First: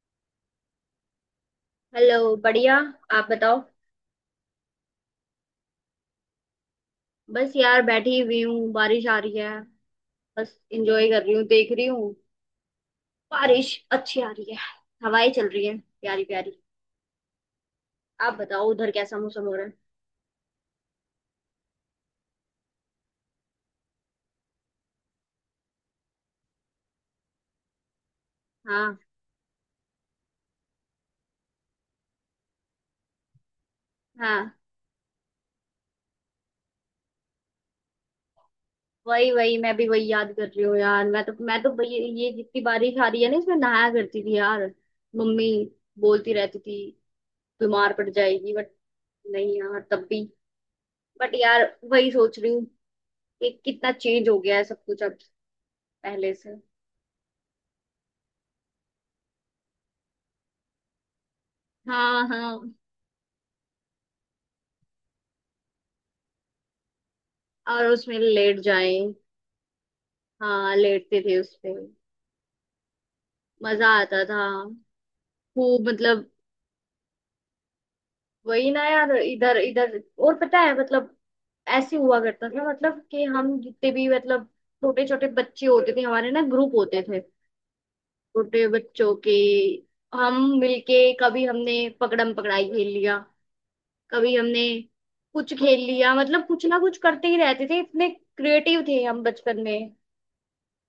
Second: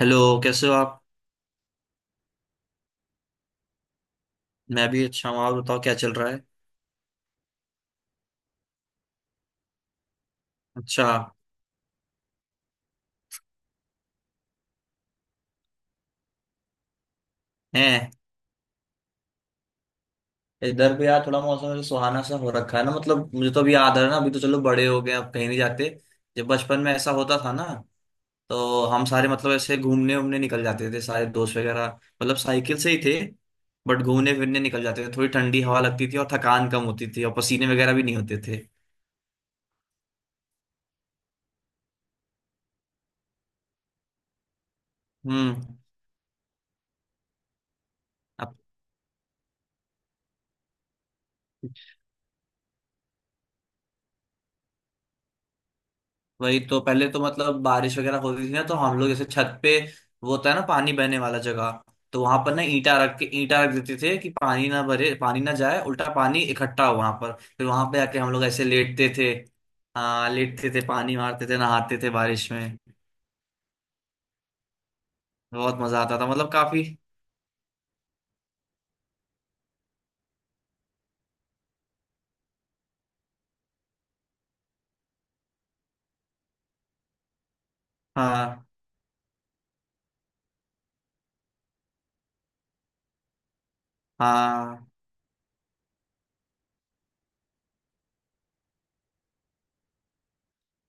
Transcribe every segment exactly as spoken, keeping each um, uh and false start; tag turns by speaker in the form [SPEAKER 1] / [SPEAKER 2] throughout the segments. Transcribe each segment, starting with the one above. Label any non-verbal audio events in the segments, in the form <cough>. [SPEAKER 1] Hello. कैसे हो आप?
[SPEAKER 2] हेलो, बढ़िया। आप बताओ।
[SPEAKER 1] मैं भी अच्छा हूँ। आप बताओ क्या चल रहा है?
[SPEAKER 2] बस यार बैठी हुई हूँ, बारिश आ रही है। बस
[SPEAKER 1] अच्छा।
[SPEAKER 2] एंजॉय कर रही हूँ, देख रही हूँ। बारिश अच्छी आ रही है। हवाएं चल रही हैं, प्यारी प्यारी।
[SPEAKER 1] है।
[SPEAKER 2] आप बताओ उधर कैसा मौसम हो रहा है।
[SPEAKER 1] इधर भी यार थोड़ा मौसम ऐसे सुहाना सा हो रखा है ना। मतलब मुझे तो अभी याद आ रहा है ना, अभी तो चलो बड़े हो गए, अब कहीं नहीं जाते। जब बचपन में ऐसा होता था ना, तो
[SPEAKER 2] हाँ,
[SPEAKER 1] हम सारे मतलब ऐसे घूमने उमने निकल जाते थे, सारे दोस्त वगैरह। मतलब साइकिल से ही थे, बट घूमने
[SPEAKER 2] हाँ,
[SPEAKER 1] फिरने निकल जाते थे। थोड़ी ठंडी हवा लगती थी और थकान कम होती थी, और पसीने वगैरह भी नहीं होते थे।
[SPEAKER 2] वही वही। मैं भी वही याद कर रही हूँ यार। मैं तो मैं तो ये, ये जितनी बारिश आ रही है ना, इसमें नहाया करती थी यार। मम्मी
[SPEAKER 1] हम्म।
[SPEAKER 2] बोलती रहती थी बीमार पड़ जाएगी, बट नहीं यार। तब भी बट यार वही सोच रही हूँ कि कितना चेंज हो गया है सब कुछ अब पहले से।
[SPEAKER 1] वही तो, पहले तो मतलब बारिश वगैरह होती थी ना तो हम लोग जैसे छत पे, वो होता है ना पानी बहने वाला जगह, तो
[SPEAKER 2] हाँ,
[SPEAKER 1] वहां पर ना
[SPEAKER 2] हाँ।
[SPEAKER 1] ईंटा रख के ईंटा रख देते थे कि पानी ना भरे, पानी ना जाए, उल्टा पानी इकट्ठा हो वहां पर। फिर
[SPEAKER 2] और
[SPEAKER 1] वहां पे
[SPEAKER 2] उसमें
[SPEAKER 1] आके हम लोग
[SPEAKER 2] लेट
[SPEAKER 1] ऐसे
[SPEAKER 2] जाए।
[SPEAKER 1] लेटते थे। हाँ लेटते
[SPEAKER 2] हाँ,
[SPEAKER 1] थे, पानी
[SPEAKER 2] लेटते थे
[SPEAKER 1] मारते
[SPEAKER 2] उस
[SPEAKER 1] थे,
[SPEAKER 2] पे।
[SPEAKER 1] नहाते थे बारिश में।
[SPEAKER 2] मजा आता था
[SPEAKER 1] बहुत
[SPEAKER 2] खूब,
[SPEAKER 1] मजा आता
[SPEAKER 2] मतलब।
[SPEAKER 1] था मतलब, काफी।
[SPEAKER 2] वही ना यार, इधर इधर। और पता है मतलब ऐसे हुआ करता था, मतलब कि हम जितने भी मतलब छोटे छोटे बच्चे होते थे, हमारे ना ग्रुप होते थे
[SPEAKER 1] हाँ
[SPEAKER 2] छोटे बच्चों के। हम मिलके कभी हमने पकड़म पकड़ाई खेल लिया, कभी हमने
[SPEAKER 1] हाँ
[SPEAKER 2] कुछ खेल लिया, मतलब कुछ ना कुछ करते ही रहते थे। इतने क्रिएटिव थे हम बचपन में।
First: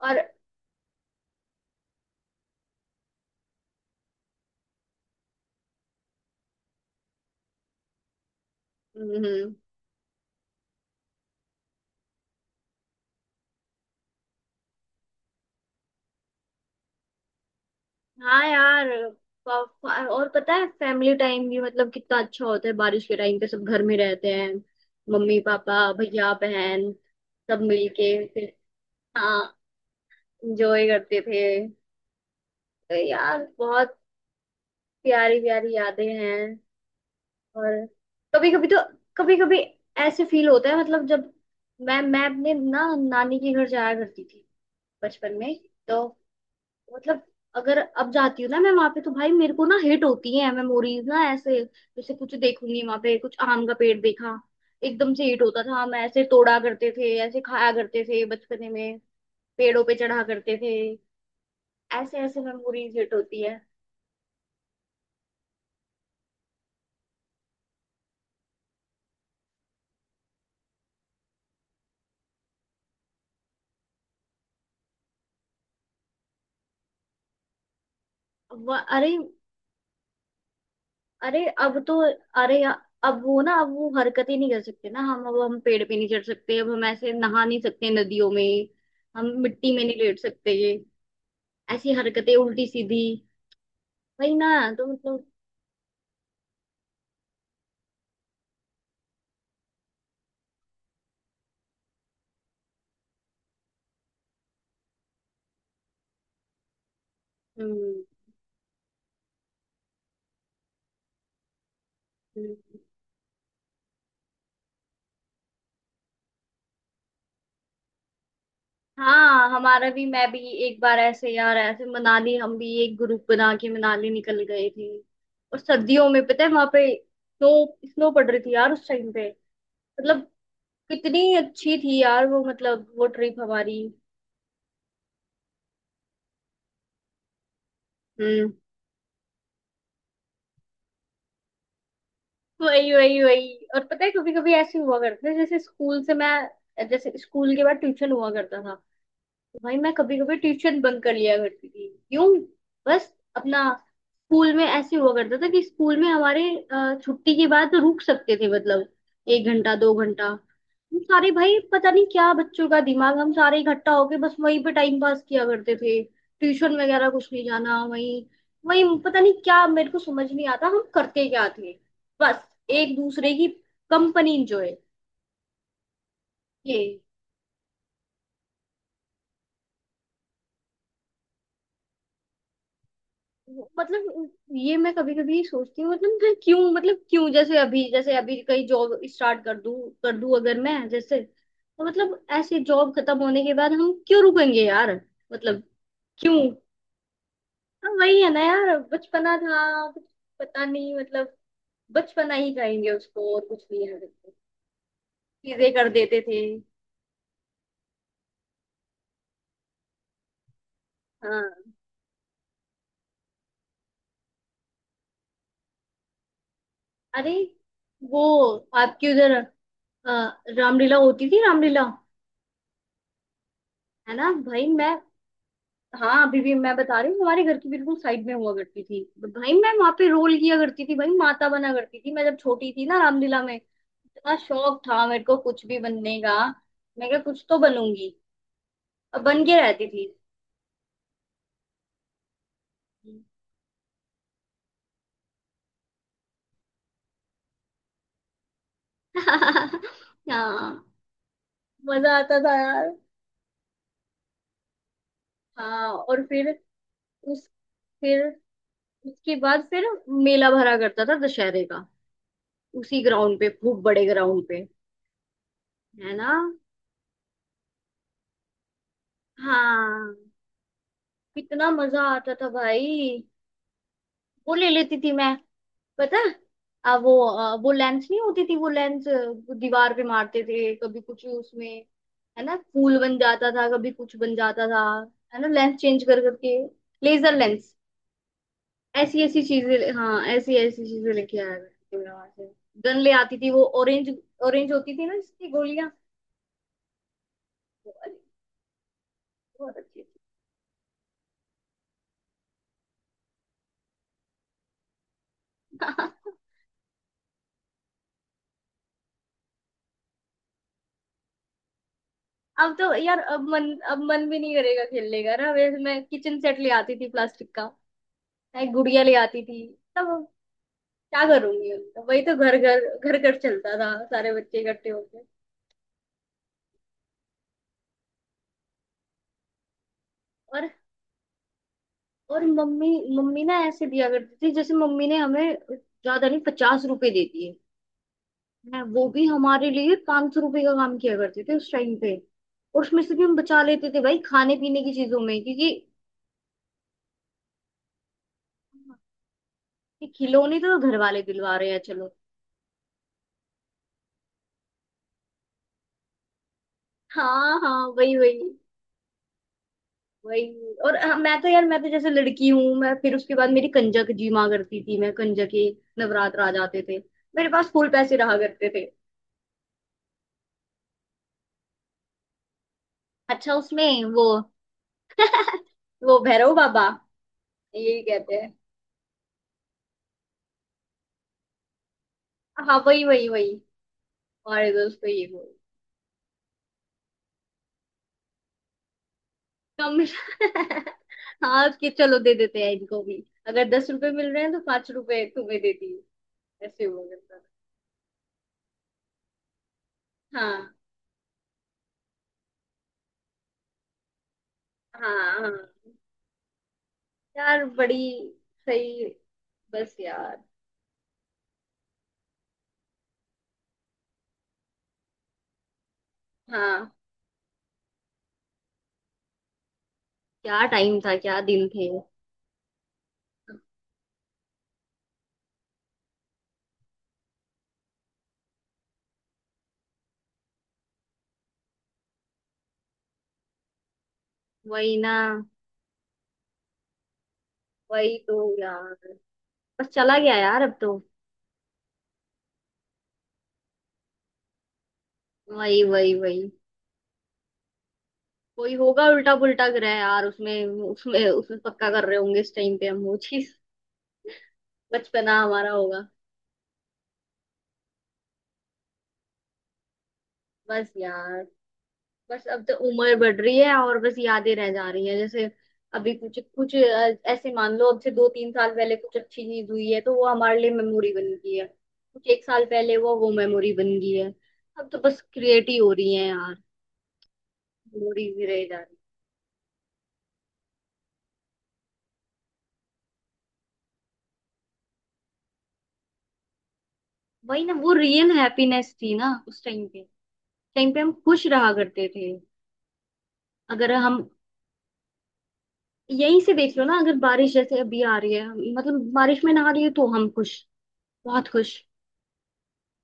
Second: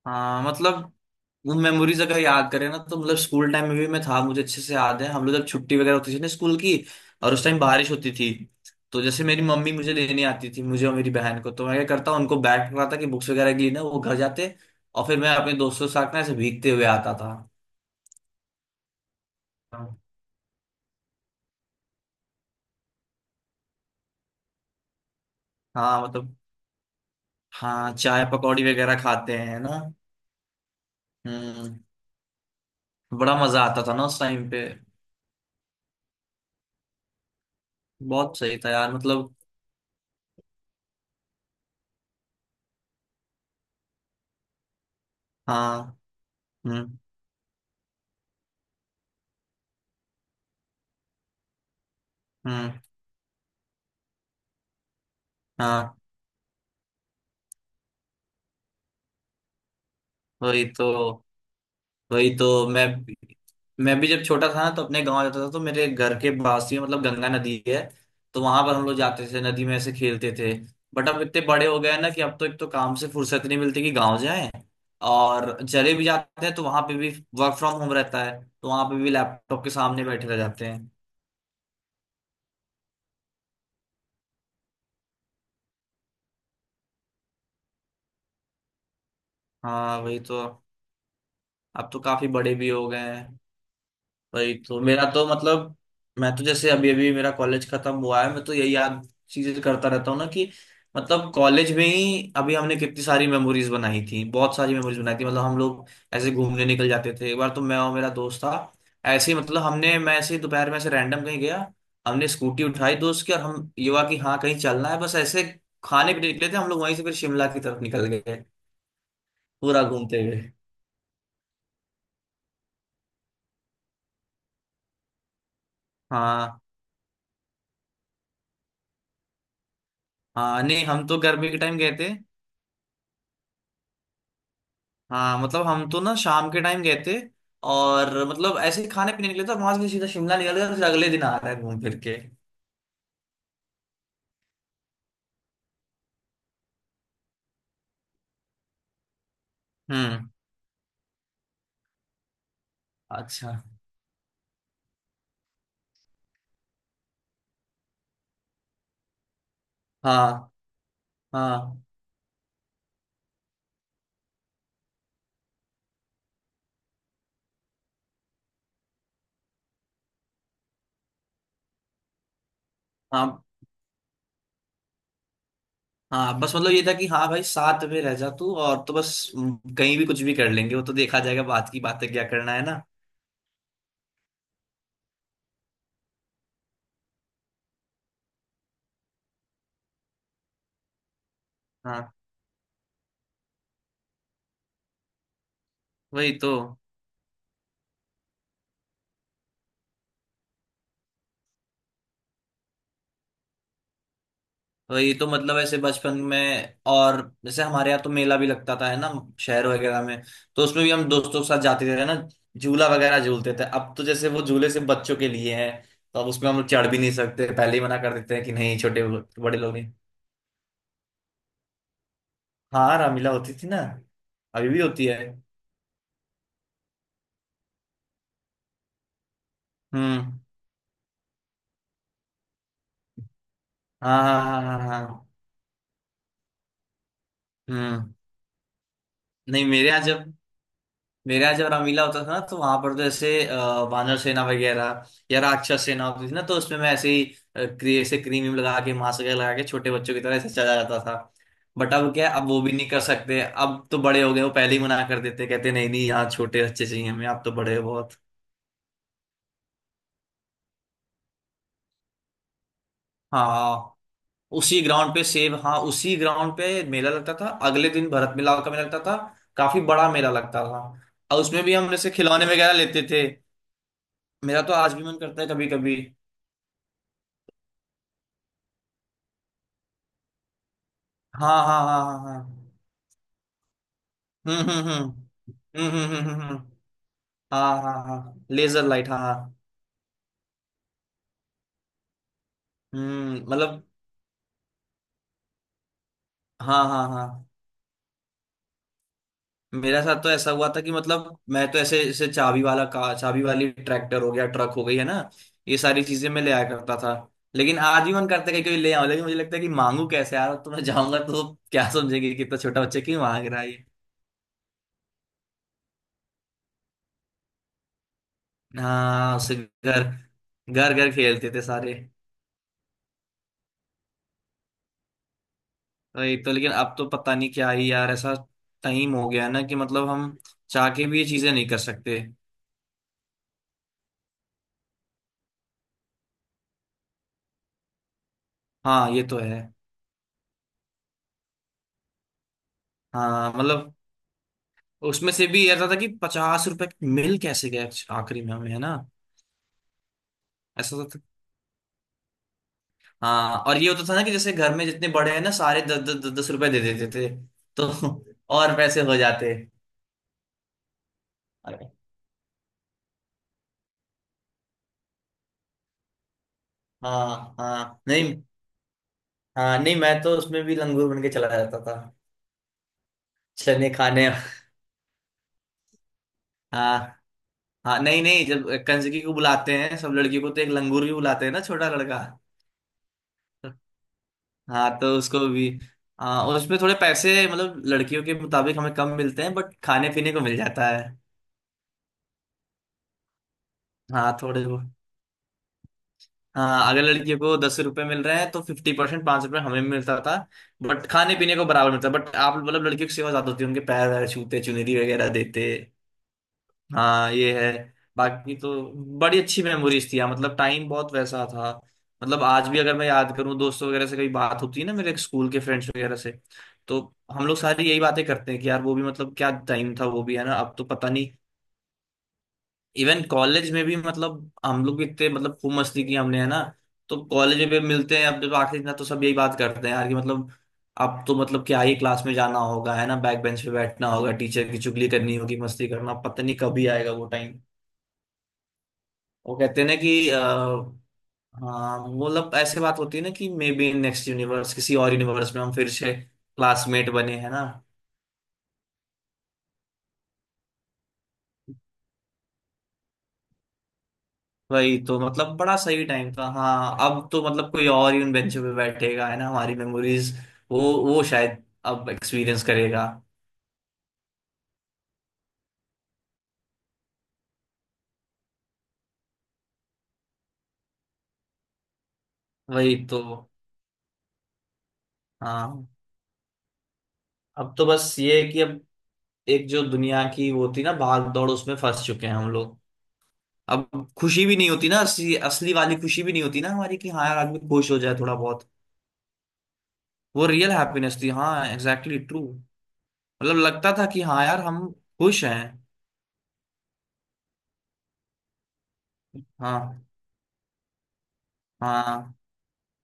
[SPEAKER 2] और
[SPEAKER 1] हाँ, मतलब वो मेमोरीज अगर याद करें ना, तो मतलब स्कूल टाइम में भी मैं था, मुझे अच्छे से याद है। हम लोग जब छुट्टी वगैरह होती थी ना स्कूल की, और उस टाइम बारिश होती थी, तो
[SPEAKER 2] हम्म
[SPEAKER 1] जैसे मेरी
[SPEAKER 2] हम्म।
[SPEAKER 1] मम्मी मुझे लेने आती थी, मुझे और मेरी बहन को, तो मैं क्या करता उनको बैग पकड़ाता कि बुक्स वगैरह के लिए ना वो घर जाते। और फिर मैं अपने दोस्तों के साथ ना ऐसे भीगते हुए आता था।
[SPEAKER 2] हाँ यार। प- प- और पता है फैमिली टाइम भी मतलब कितना अच्छा होता है बारिश के टाइम पे। सब घर में रहते हैं, मम्मी पापा
[SPEAKER 1] हाँ
[SPEAKER 2] भैया
[SPEAKER 1] मतलब,
[SPEAKER 2] बहन, सब
[SPEAKER 1] हाँ
[SPEAKER 2] मिलके
[SPEAKER 1] चाय
[SPEAKER 2] फिर,
[SPEAKER 1] पकौड़ी वगैरह खाते
[SPEAKER 2] हाँ,
[SPEAKER 1] हैं ना।
[SPEAKER 2] एंजॉय करते थे।
[SPEAKER 1] हम्म।
[SPEAKER 2] तो
[SPEAKER 1] बड़ा
[SPEAKER 2] यार
[SPEAKER 1] मजा आता था
[SPEAKER 2] बहुत
[SPEAKER 1] ना उस टाइम पे।
[SPEAKER 2] प्यारी प्यारी यादें हैं। और
[SPEAKER 1] बहुत
[SPEAKER 2] कभी
[SPEAKER 1] सही
[SPEAKER 2] कभी
[SPEAKER 1] था
[SPEAKER 2] तो,
[SPEAKER 1] यार, मतलब।
[SPEAKER 2] कभी कभी ऐसे फील होता है, मतलब जब मैं मैं अपने ना नानी के घर जाया करती थी बचपन में,
[SPEAKER 1] हाँ,
[SPEAKER 2] तो
[SPEAKER 1] हम्म।
[SPEAKER 2] मतलब अगर अब जाती हूँ ना मैं वहां पे, तो भाई मेरे को ना हिट होती है मेमोरीज ना, ऐसे जैसे कुछ
[SPEAKER 1] हम्म।
[SPEAKER 2] देखूंगी वहां पे, कुछ आम का पेड़ देखा, एकदम से हिट होता था। हम
[SPEAKER 1] हाँ
[SPEAKER 2] ऐसे तोड़ा करते थे, ऐसे खाया करते थे बचपने में। पेड़ों पे चढ़ा करते
[SPEAKER 1] वही
[SPEAKER 2] थे।
[SPEAKER 1] तो।
[SPEAKER 2] ऐसे
[SPEAKER 1] वही
[SPEAKER 2] ऐसे
[SPEAKER 1] तो मैं
[SPEAKER 2] मेमोरीज हिट होती है।
[SPEAKER 1] मैं भी जब छोटा था ना तो अपने गांव जाता था, तो मेरे घर के पास ही मतलब गंगा नदी है। तो वहां पर हम लोग जाते थे, नदी में ऐसे खेलते थे। बट अब इतने बड़े हो गए हैं ना कि अब तो एक तो काम से फुर्सत नहीं मिलती कि गांव जाएं। और चले भी जाते हैं तो वहां पे भी वर्क फ्रॉम होम रहता है,
[SPEAKER 2] अब
[SPEAKER 1] तो
[SPEAKER 2] वह-
[SPEAKER 1] वहां पे भी
[SPEAKER 2] अरे,
[SPEAKER 1] लैपटॉप के सामने बैठे रह जाते हैं।
[SPEAKER 2] अरे अब तो, अरे या- अब वो ना, अब वो हरकत ही नहीं कर सकते ना हम। अब हम पेड़ पे नहीं चढ़ सकते, अब हम ऐसे नहा नहीं सकते नदियों में, हम मिट्टी में नहीं
[SPEAKER 1] हाँ
[SPEAKER 2] लेट
[SPEAKER 1] वही तो,
[SPEAKER 2] सकते ये,
[SPEAKER 1] अब
[SPEAKER 2] ऐसी
[SPEAKER 1] तो काफी
[SPEAKER 2] हरकतें
[SPEAKER 1] बड़े
[SPEAKER 2] उल्टी
[SPEAKER 1] भी हो
[SPEAKER 2] सीधी।
[SPEAKER 1] गए हैं।
[SPEAKER 2] वही ना।
[SPEAKER 1] वही तो,
[SPEAKER 2] तो
[SPEAKER 1] मेरा
[SPEAKER 2] मतलब
[SPEAKER 1] तो मतलब, मैं तो जैसे अभी अभी मेरा कॉलेज खत्म हुआ है, मैं तो यही याद चीजें करता रहता हूँ ना कि मतलब कॉलेज में ही अभी हमने कितनी सारी मेमोरीज बनाई थी। बहुत सारी मेमोरीज बनाई थी। मतलब हम लोग ऐसे घूमने निकल जाते थे। एक बार तो मैं और
[SPEAKER 2] हम्म
[SPEAKER 1] मेरा दोस्त था, ऐसे ही मतलब हमने मैं ऐसे ही दोपहर में ऐसे रैंडम कहीं गया। हमने
[SPEAKER 2] हम्म।
[SPEAKER 1] स्कूटी उठाई दोस्त की, और हम, ये हुआ कि हाँ कहीं चलना है बस। ऐसे खाने पीने निकले थे हम लोग, वहीं से फिर शिमला की तरफ निकल गए
[SPEAKER 2] हाँ,
[SPEAKER 1] पूरा
[SPEAKER 2] हमारा भी,
[SPEAKER 1] घूमते
[SPEAKER 2] मैं भी
[SPEAKER 1] हुए।
[SPEAKER 2] एक बार ऐसे यार, ऐसे मनाली हम भी एक ग्रुप बना के मनाली निकल गए थे। और सर्दियों में पता है
[SPEAKER 1] हाँ
[SPEAKER 2] वहां पे स्नो, स्नो पड़ रही थी यार उस टाइम पे। मतलब
[SPEAKER 1] हाँ, नहीं हम तो
[SPEAKER 2] कितनी
[SPEAKER 1] गर्मी के
[SPEAKER 2] अच्छी
[SPEAKER 1] टाइम गए
[SPEAKER 2] थी
[SPEAKER 1] थे।
[SPEAKER 2] यार वो, मतलब वो ट्रिप हमारी।
[SPEAKER 1] हाँ मतलब हम तो ना शाम के टाइम गए थे, और
[SPEAKER 2] हम्म,
[SPEAKER 1] मतलब ऐसे ही खाने पीने निकले थे, और वहां से सीधा शिमला निकल गए, फिर अगले दिन आ रहे हैं घूम फिर के।
[SPEAKER 2] वही वही वही। और पता है कभी कभी ऐसे हुआ करते थे, जैसे स्कूल से, मैं जैसे स्कूल के बाद ट्यूशन हुआ करता था। भाई मैं कभी
[SPEAKER 1] हम्म।
[SPEAKER 2] कभी ट्यूशन बंक कर लिया करती थी। क्यों? बस,
[SPEAKER 1] अच्छा।
[SPEAKER 2] अपना स्कूल में ऐसे हुआ करता था कि स्कूल में हमारे, अ, छुट्टी के बाद तो रुक सकते थे, मतलब एक घंटा दो घंटा।
[SPEAKER 1] हाँ
[SPEAKER 2] हम सारे भाई,
[SPEAKER 1] हाँ
[SPEAKER 2] पता नहीं क्या बच्चों का दिमाग, हम सारे इकट्ठा होके बस वहीं पे टाइम पास किया करते थे, ट्यूशन वगैरह कुछ नहीं जाना। वहीं, वहीं पता नहीं क्या, मेरे को समझ नहीं आता हम करते क्या थे, बस एक दूसरे
[SPEAKER 1] हाँ
[SPEAKER 2] की कंपनी इंजॉय।
[SPEAKER 1] हाँ। बस मतलब ये था
[SPEAKER 2] ये
[SPEAKER 1] कि हाँ भाई, साथ में रह जा तू, और तो बस, हम्म, कहीं भी कुछ भी कर लेंगे, वो तो देखा जाएगा, बात की बातें क्या करना है ना।
[SPEAKER 2] मतलब ये मैं कभी कभी सोचती हूँ, मतलब मैं क्यों, मतलब क्यों जैसे अभी, जैसे अभी कहीं जॉब स्टार्ट कर दूँ, कर दूँ अगर मैं, जैसे तो
[SPEAKER 1] हाँ
[SPEAKER 2] मतलब ऐसे जॉब खत्म होने के बाद हम क्यों रुकेंगे यार। मतलब
[SPEAKER 1] वही
[SPEAKER 2] क्यों?
[SPEAKER 1] तो।
[SPEAKER 2] हाँ, वही है ना यार, बचपना था कुछ, पता नहीं मतलब, बचपना ही कहेंगे उसको और कुछ नहीं है।
[SPEAKER 1] वही तो मतलब
[SPEAKER 2] चीजें
[SPEAKER 1] ऐसे
[SPEAKER 2] कर
[SPEAKER 1] बचपन
[SPEAKER 2] देते थे।
[SPEAKER 1] में, और जैसे हमारे यहाँ तो मेला भी लगता था है ना, शहर वगैरह में। तो उसमें भी हम दोस्तों के साथ
[SPEAKER 2] हाँ।
[SPEAKER 1] जाते थे है ना, झूला वगैरह झूलते थे। अब तो जैसे वो झूले सिर्फ बच्चों के लिए हैं, तो अब उसमें हम लोग चढ़ भी नहीं
[SPEAKER 2] अरे
[SPEAKER 1] सकते, पहले ही मना कर
[SPEAKER 2] वो
[SPEAKER 1] देते हैं कि नहीं छोटे,
[SPEAKER 2] आपकी उधर
[SPEAKER 1] बड़े लोग नहीं।
[SPEAKER 2] अ, रामलीला होती थी, रामलीला।
[SPEAKER 1] हाँ रामलीला होती थी ना।
[SPEAKER 2] है ना भाई
[SPEAKER 1] अभी भी
[SPEAKER 2] मैं।
[SPEAKER 1] होती है।
[SPEAKER 2] हाँ, अभी भी मैं बता रही हूँ, हमारे घर की बिल्कुल साइड में हुआ करती थी। भाई मैं वहां पे रोल
[SPEAKER 1] हम्म।
[SPEAKER 2] किया करती थी भाई, माता बना करती थी मैं जब छोटी थी ना, रामलीला में।
[SPEAKER 1] हाँ
[SPEAKER 2] इतना
[SPEAKER 1] हाँ हाँ हाँ
[SPEAKER 2] शौक
[SPEAKER 1] हाँ
[SPEAKER 2] था मेरे
[SPEAKER 1] हाँ,
[SPEAKER 2] को कुछ भी बनने का, मैं क्या कुछ तो बनूंगी,
[SPEAKER 1] हम्म।
[SPEAKER 2] और बन के
[SPEAKER 1] नहीं,
[SPEAKER 2] रहती
[SPEAKER 1] मेरे यहाँ
[SPEAKER 2] थी।
[SPEAKER 1] जब मेरा जब रामीला होता था ना तो वहां पर तो ऐसे अ, वानर सेना वगैरह या राक्षस सेना होती थी ना, तो उसमें मैं ऐसे ही अ, क्री, ऐसे क्रीम व्रीम लगा के, मास्क वगैरह लगा के, छोटे
[SPEAKER 2] <laughs>
[SPEAKER 1] बच्चों की तरह ऐसे चला
[SPEAKER 2] हाँ,
[SPEAKER 1] जाता था। बट अब
[SPEAKER 2] मजा
[SPEAKER 1] क्या है,
[SPEAKER 2] आता
[SPEAKER 1] अब
[SPEAKER 2] था
[SPEAKER 1] वो भी नहीं
[SPEAKER 2] यार।
[SPEAKER 1] कर सकते, अब तो बड़े हो गए, वो पहले ही मना कर देते, कहते नहीं
[SPEAKER 2] हाँ,
[SPEAKER 1] नहीं
[SPEAKER 2] और
[SPEAKER 1] यहाँ
[SPEAKER 2] फिर
[SPEAKER 1] छोटे बच्चे चाहिए हमें, आप
[SPEAKER 2] उस,
[SPEAKER 1] तो बड़े हो बहुत।
[SPEAKER 2] फिर उसके बाद फिर मेला भरा करता था दशहरे का, उसी ग्राउंड पे, खूब
[SPEAKER 1] हाँ
[SPEAKER 2] बड़े ग्राउंड पे।
[SPEAKER 1] उसी ग्राउंड पे सेब हाँ
[SPEAKER 2] है
[SPEAKER 1] उसी
[SPEAKER 2] ना।
[SPEAKER 1] ग्राउंड पे मेला लगता था, अगले दिन भरत मिलाप का मेला लगता था। काफी बड़ा
[SPEAKER 2] हाँ,
[SPEAKER 1] मेला लगता था, और उसमें
[SPEAKER 2] कितना
[SPEAKER 1] भी हम
[SPEAKER 2] मजा
[SPEAKER 1] ऐसे
[SPEAKER 2] आता
[SPEAKER 1] खिलौने
[SPEAKER 2] था
[SPEAKER 1] वगैरह लेते
[SPEAKER 2] भाई।
[SPEAKER 1] थे।
[SPEAKER 2] वो
[SPEAKER 1] मेरा
[SPEAKER 2] ले
[SPEAKER 1] तो आज
[SPEAKER 2] लेती
[SPEAKER 1] भी
[SPEAKER 2] थी
[SPEAKER 1] मन
[SPEAKER 2] मैं,
[SPEAKER 1] करता है कभी कभी।
[SPEAKER 2] पता है? अब वो अ, वो लेंस नहीं होती थी, वो लेंस, दीवार पे मारते थे कभी, कुछ
[SPEAKER 1] हाँ
[SPEAKER 2] उसमें,
[SPEAKER 1] हाँ हाँ हाँ हाँ।
[SPEAKER 2] है ना, फूल बन जाता था, कभी कुछ बन
[SPEAKER 1] हम्म
[SPEAKER 2] जाता था,
[SPEAKER 1] हम्म हम्म
[SPEAKER 2] है ना, लेंस
[SPEAKER 1] हम्म
[SPEAKER 2] चेंज
[SPEAKER 1] हम्म
[SPEAKER 2] कर
[SPEAKER 1] हम्म हम्म, हम्म।
[SPEAKER 2] करके, लेजर लेंस।
[SPEAKER 1] हाँ हाँ हाँ हाँ। लेजर लाइट, हाँ
[SPEAKER 2] ऐसी ऐसी
[SPEAKER 1] हाँ।
[SPEAKER 2] चीजें, हाँ, ऐसी ऐसी चीजें लेके आया करती थी मैं वहां से। गन ले आती
[SPEAKER 1] हम्म
[SPEAKER 2] थी, वो
[SPEAKER 1] मतलब,
[SPEAKER 2] ऑरेंज, ऑरेंज होती थी ना जिसकी गोलियां,
[SPEAKER 1] हाँ हाँ हाँ।
[SPEAKER 2] वो वाली, बहुत अच्छी
[SPEAKER 1] मेरे
[SPEAKER 2] थी।
[SPEAKER 1] साथ तो ऐसा हुआ था कि मतलब मैं तो ऐसे ऐसे चाबी वाला कार, चाबी वाली ट्रैक्टर हो गया, ट्रक हो गई, है ना ये सारी
[SPEAKER 2] <laughs>
[SPEAKER 1] चीजें मैं ले आया करता था। लेकिन आज भी मन करता है कि कोई ले आऊं, लेकिन मुझे लगता है कि मांगू कैसे यार, तो मैं जाऊंगा तो क्या समझेंगे कि कितना
[SPEAKER 2] अब
[SPEAKER 1] छोटा
[SPEAKER 2] तो
[SPEAKER 1] बच्चा
[SPEAKER 2] यार,
[SPEAKER 1] क्यों
[SPEAKER 2] अब
[SPEAKER 1] मांग रहा
[SPEAKER 2] मन,
[SPEAKER 1] है ये।
[SPEAKER 2] अब मन भी नहीं करेगा खेलने का ना। वैसे मैं किचन सेट ले आती थी प्लास्टिक का, मैं गुड़िया ले
[SPEAKER 1] हाँ
[SPEAKER 2] आती
[SPEAKER 1] उससे
[SPEAKER 2] थी,
[SPEAKER 1] घर,
[SPEAKER 2] सब,
[SPEAKER 1] घर घर
[SPEAKER 2] क्या
[SPEAKER 1] खेलते थे
[SPEAKER 2] करूंगी
[SPEAKER 1] सारे।
[SPEAKER 2] उनका? वही तो घर घर, घर घर चलता था, सारे बच्चे इकट्ठे होके।
[SPEAKER 1] वही तो, लेकिन अब तो पता नहीं क्या ही यार, ऐसा टाइम हो गया है ना कि मतलब हम
[SPEAKER 2] और
[SPEAKER 1] चाह के भी ये चीजें नहीं कर सकते।
[SPEAKER 2] और मम्मी, मम्मी ना ऐसे दिया करती थी, जैसे मम्मी ने हमें ज्यादा नहीं पचास रुपए दे दिए हैं, वो
[SPEAKER 1] हाँ
[SPEAKER 2] भी
[SPEAKER 1] ये तो है।
[SPEAKER 2] हमारे लिए पांच सौ रुपए का काम किया करते थे उस टाइम पे। और उसमें से भी हम
[SPEAKER 1] हाँ
[SPEAKER 2] बचा लेते
[SPEAKER 1] मतलब,
[SPEAKER 2] थे भाई, खाने पीने की चीजों
[SPEAKER 1] उसमें
[SPEAKER 2] में,
[SPEAKER 1] से भी
[SPEAKER 2] क्योंकि
[SPEAKER 1] ऐसा था कि पचास रुपए मिल कैसे गए आखिरी में हमें, है ना।
[SPEAKER 2] ये खिलौने तो
[SPEAKER 1] ऐसा
[SPEAKER 2] घर
[SPEAKER 1] तो था।
[SPEAKER 2] वाले दिलवा रहे हैं, चलो।
[SPEAKER 1] हाँ और ये होता था ना कि जैसे घर में जितने बड़े हैं ना सारे दस दस दस दस रुपए दे देते थे,
[SPEAKER 2] हाँ, हाँ,
[SPEAKER 1] तो
[SPEAKER 2] वही वही
[SPEAKER 1] <laughs> और पैसे हो जाते।
[SPEAKER 2] वही। और अ, मैं तो यार, मैं तो
[SPEAKER 1] अरे,
[SPEAKER 2] जैसे लड़की हूँ, मैं फिर उसके बाद मेरी कंजक जी माँ करती थी, मैं कंजक के, नवरात्र आ जाते थे, मेरे
[SPEAKER 1] हाँ
[SPEAKER 2] पास फुल
[SPEAKER 1] हाँ
[SPEAKER 2] पैसे रहा
[SPEAKER 1] नहीं,
[SPEAKER 2] करते थे।
[SPEAKER 1] हाँ। नहीं मैं तो उसमें भी लंगूर बन के चला जाता था,
[SPEAKER 2] अच्छा,
[SPEAKER 1] चने
[SPEAKER 2] उसमें वो
[SPEAKER 1] खाने।
[SPEAKER 2] वो भैरव बाबा,
[SPEAKER 1] हाँ हाँ।
[SPEAKER 2] यही
[SPEAKER 1] नहीं
[SPEAKER 2] कहते
[SPEAKER 1] नहीं,
[SPEAKER 2] हैं।
[SPEAKER 1] जब कंजकी को बुलाते हैं सब लड़कियों को तो एक लंगूर भी बुलाते हैं ना, छोटा लड़का।
[SPEAKER 2] हाँ, वही वही वही, हमारे
[SPEAKER 1] हाँ
[SPEAKER 2] दोस्त को
[SPEAKER 1] तो
[SPEAKER 2] ये
[SPEAKER 1] उसको
[SPEAKER 2] बोल।
[SPEAKER 1] भी। हाँ और उसमें थोड़े पैसे मतलब लड़कियों के मुताबिक हमें कम मिलते हैं, बट
[SPEAKER 2] कम।
[SPEAKER 1] खाने पीने को मिल जाता
[SPEAKER 2] <laughs>
[SPEAKER 1] है।
[SPEAKER 2] हाँ, उसके, चलो दे देते हैं इनको भी। अगर दस रुपए मिल
[SPEAKER 1] हाँ
[SPEAKER 2] रहे हैं तो
[SPEAKER 1] थोड़े
[SPEAKER 2] पांच
[SPEAKER 1] बहुत।
[SPEAKER 2] रुपए तुम्हें देती हूँ। ऐसे
[SPEAKER 1] हाँ अगर
[SPEAKER 2] हुआ
[SPEAKER 1] लड़कियों
[SPEAKER 2] करता
[SPEAKER 1] को दस रुपए मिल रहे हैं तो फिफ्टी परसेंट, पाँच रुपये हमें मिलता था।
[SPEAKER 2] था। हाँ,
[SPEAKER 1] बट खाने पीने को बराबर मिलता, बट आप मतलब लड़कियों की सेवा ज्यादा होती है, उनके पैर वैर छूते, चुनरी वगैरह
[SPEAKER 2] हाँ। हाँ
[SPEAKER 1] देते। हाँ ये
[SPEAKER 2] यार,
[SPEAKER 1] है।
[SPEAKER 2] बड़ी
[SPEAKER 1] बाकी तो
[SPEAKER 2] सही।
[SPEAKER 1] बड़ी अच्छी
[SPEAKER 2] बस
[SPEAKER 1] मेमोरीज थी यार
[SPEAKER 2] यार।
[SPEAKER 1] मतलब, टाइम बहुत वैसा था। मतलब आज भी अगर मैं याद करूँ, दोस्तों वगैरह से कभी बात होती है ना, मेरे स्कूल के फ्रेंड्स वगैरह से,
[SPEAKER 2] हाँ,
[SPEAKER 1] तो हम लोग सारी यही बातें करते हैं कि यार वो भी मतलब क्या टाइम था वो भी, है ना
[SPEAKER 2] क्या
[SPEAKER 1] अब तो
[SPEAKER 2] टाइम
[SPEAKER 1] पता
[SPEAKER 2] था,
[SPEAKER 1] नहीं।
[SPEAKER 2] क्या दिन थे।
[SPEAKER 1] इवन कॉलेज में भी मतलब हम लोग भी इतने मतलब खूब मस्ती की हमने, है ना तो कॉलेज में भी मिलते हैं। अब जब आखिरी दिन था, तो सब यही बात करते हैं यार कि मतलब अब तो मतलब क्या ही क्लास में जाना होगा है ना, बैक बेंच पे बैठना होगा, टीचर की
[SPEAKER 2] वही
[SPEAKER 1] चुगली
[SPEAKER 2] ना,
[SPEAKER 1] करनी होगी, मस्ती करना, पता नहीं कभी आएगा वो टाइम।
[SPEAKER 2] वही तो यार,
[SPEAKER 1] वो कहते
[SPEAKER 2] बस
[SPEAKER 1] हैं ना कि
[SPEAKER 2] चला गया
[SPEAKER 1] अ,
[SPEAKER 2] यार अब तो।
[SPEAKER 1] हाँ मतलब ऐसे बात होती है ना कि मे बी नेक्स्ट यूनिवर्स, किसी और यूनिवर्स में हम
[SPEAKER 2] वही
[SPEAKER 1] फिर
[SPEAKER 2] वही
[SPEAKER 1] से
[SPEAKER 2] वही,
[SPEAKER 1] क्लासमेट बने हैं ना।
[SPEAKER 2] कोई होगा उल्टा पुल्टा ग्रह यार, उसमें, उसमें, उसमें पक्का कर रहे होंगे इस टाइम पे हम वो चीज। <laughs>
[SPEAKER 1] वही तो
[SPEAKER 2] बचपना
[SPEAKER 1] मतलब
[SPEAKER 2] हमारा
[SPEAKER 1] बड़ा सही
[SPEAKER 2] होगा।
[SPEAKER 1] टाइम था। हाँ अब तो मतलब कोई और ही उन बेंचों पे बैठेगा है ना हमारी मेमोरीज, वो
[SPEAKER 2] बस
[SPEAKER 1] वो
[SPEAKER 2] यार।
[SPEAKER 1] शायद अब
[SPEAKER 2] बस अब
[SPEAKER 1] एक्सपीरियंस
[SPEAKER 2] तो
[SPEAKER 1] करेगा।
[SPEAKER 2] उम्र बढ़ रही है और बस यादें रह जा रही है। जैसे अभी कुछ कुछ अ, ऐसे मान लो अब से दो तीन साल पहले कुछ अच्छी चीज हुई है तो वो हमारे लिए मेमोरी बन गई है, कुछ एक साल
[SPEAKER 1] वही
[SPEAKER 2] पहले वो
[SPEAKER 1] तो।
[SPEAKER 2] वो मेमोरी बन गई है। अब तो बस क्रिएट ही
[SPEAKER 1] हाँ
[SPEAKER 2] हो रही है यार।
[SPEAKER 1] अब तो बस
[SPEAKER 2] मूड
[SPEAKER 1] ये
[SPEAKER 2] इजी
[SPEAKER 1] है कि अब
[SPEAKER 2] रहेगा।
[SPEAKER 1] एक जो दुनिया की वो थी ना भाग दौड़, उसमें फंस चुके हैं हम लोग। अब खुशी भी नहीं होती ना, असली असली वाली खुशी भी नहीं होती ना हमारी कि हाँ यार आदमी
[SPEAKER 2] वही ना, वो
[SPEAKER 1] खुश हो जाए
[SPEAKER 2] रियल
[SPEAKER 1] थोड़ा बहुत।
[SPEAKER 2] हैप्पीनेस थी ना उस टाइम पे।
[SPEAKER 1] वो रियल
[SPEAKER 2] टाइम पे हम
[SPEAKER 1] हैप्पीनेस थी,
[SPEAKER 2] खुश
[SPEAKER 1] हाँ
[SPEAKER 2] रहा करते
[SPEAKER 1] एग्जैक्टली
[SPEAKER 2] थे।
[SPEAKER 1] ट्रू। मतलब
[SPEAKER 2] अगर
[SPEAKER 1] लगता था कि
[SPEAKER 2] हम,
[SPEAKER 1] हाँ यार हम खुश हैं।
[SPEAKER 2] यहीं से देख लो ना, अगर बारिश जैसे अभी आ रही है हम- मतलब बारिश में नहा रही है
[SPEAKER 1] हाँ।
[SPEAKER 2] तो हम खुश, बहुत खुश।
[SPEAKER 1] हाँ।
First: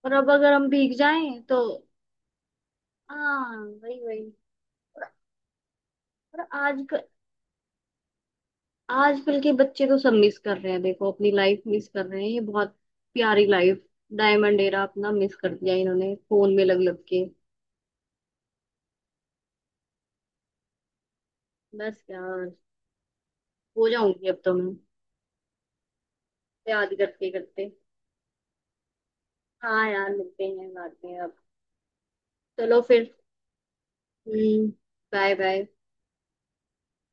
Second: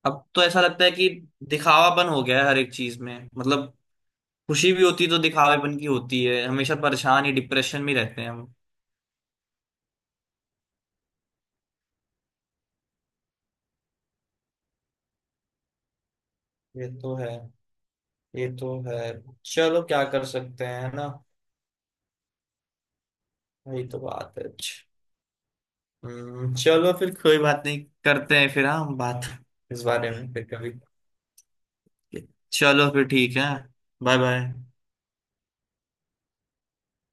[SPEAKER 2] और
[SPEAKER 1] अब
[SPEAKER 2] अब
[SPEAKER 1] तो
[SPEAKER 2] अगर
[SPEAKER 1] ऐसा
[SPEAKER 2] हम
[SPEAKER 1] लगता है
[SPEAKER 2] भीग
[SPEAKER 1] कि
[SPEAKER 2] जाएं तो।
[SPEAKER 1] दिखावापन हो गया है हर एक चीज में,
[SPEAKER 2] हाँ,
[SPEAKER 1] मतलब
[SPEAKER 2] वही वही।
[SPEAKER 1] खुशी भी होती
[SPEAKER 2] और,
[SPEAKER 1] है तो दिखावेपन की होती है,
[SPEAKER 2] और
[SPEAKER 1] हमेशा
[SPEAKER 2] आज,
[SPEAKER 1] परेशान ही, डिप्रेशन में रहते हैं हम।
[SPEAKER 2] आजकल के बच्चे तो सब मिस कर रहे हैं देखो, अपनी लाइफ मिस कर रहे हैं, ये बहुत प्यारी लाइफ, डायमंड एरा अपना मिस कर दिया इन्होंने फोन में लग
[SPEAKER 1] ये
[SPEAKER 2] लग
[SPEAKER 1] तो
[SPEAKER 2] के।
[SPEAKER 1] है। ये तो है। चलो क्या कर सकते हैं है ना।
[SPEAKER 2] बस यार,
[SPEAKER 1] वही
[SPEAKER 2] हो
[SPEAKER 1] तो
[SPEAKER 2] जाऊंगी
[SPEAKER 1] बात
[SPEAKER 2] अब
[SPEAKER 1] है।
[SPEAKER 2] तो मैं
[SPEAKER 1] हम्म, चलो
[SPEAKER 2] याद
[SPEAKER 1] फिर
[SPEAKER 2] करते
[SPEAKER 1] कोई बात
[SPEAKER 2] करते।
[SPEAKER 1] नहीं करते हैं फिर। हाँ हम बात <laughs> इस
[SPEAKER 2] हाँ यार,
[SPEAKER 1] बारे में
[SPEAKER 2] मिलते
[SPEAKER 1] फिर कभी।
[SPEAKER 2] हैं बाद में अब। चलो
[SPEAKER 1] चलो फिर
[SPEAKER 2] फिर।
[SPEAKER 1] ठीक है। Bye bye.
[SPEAKER 2] हम्म, बाय बाय।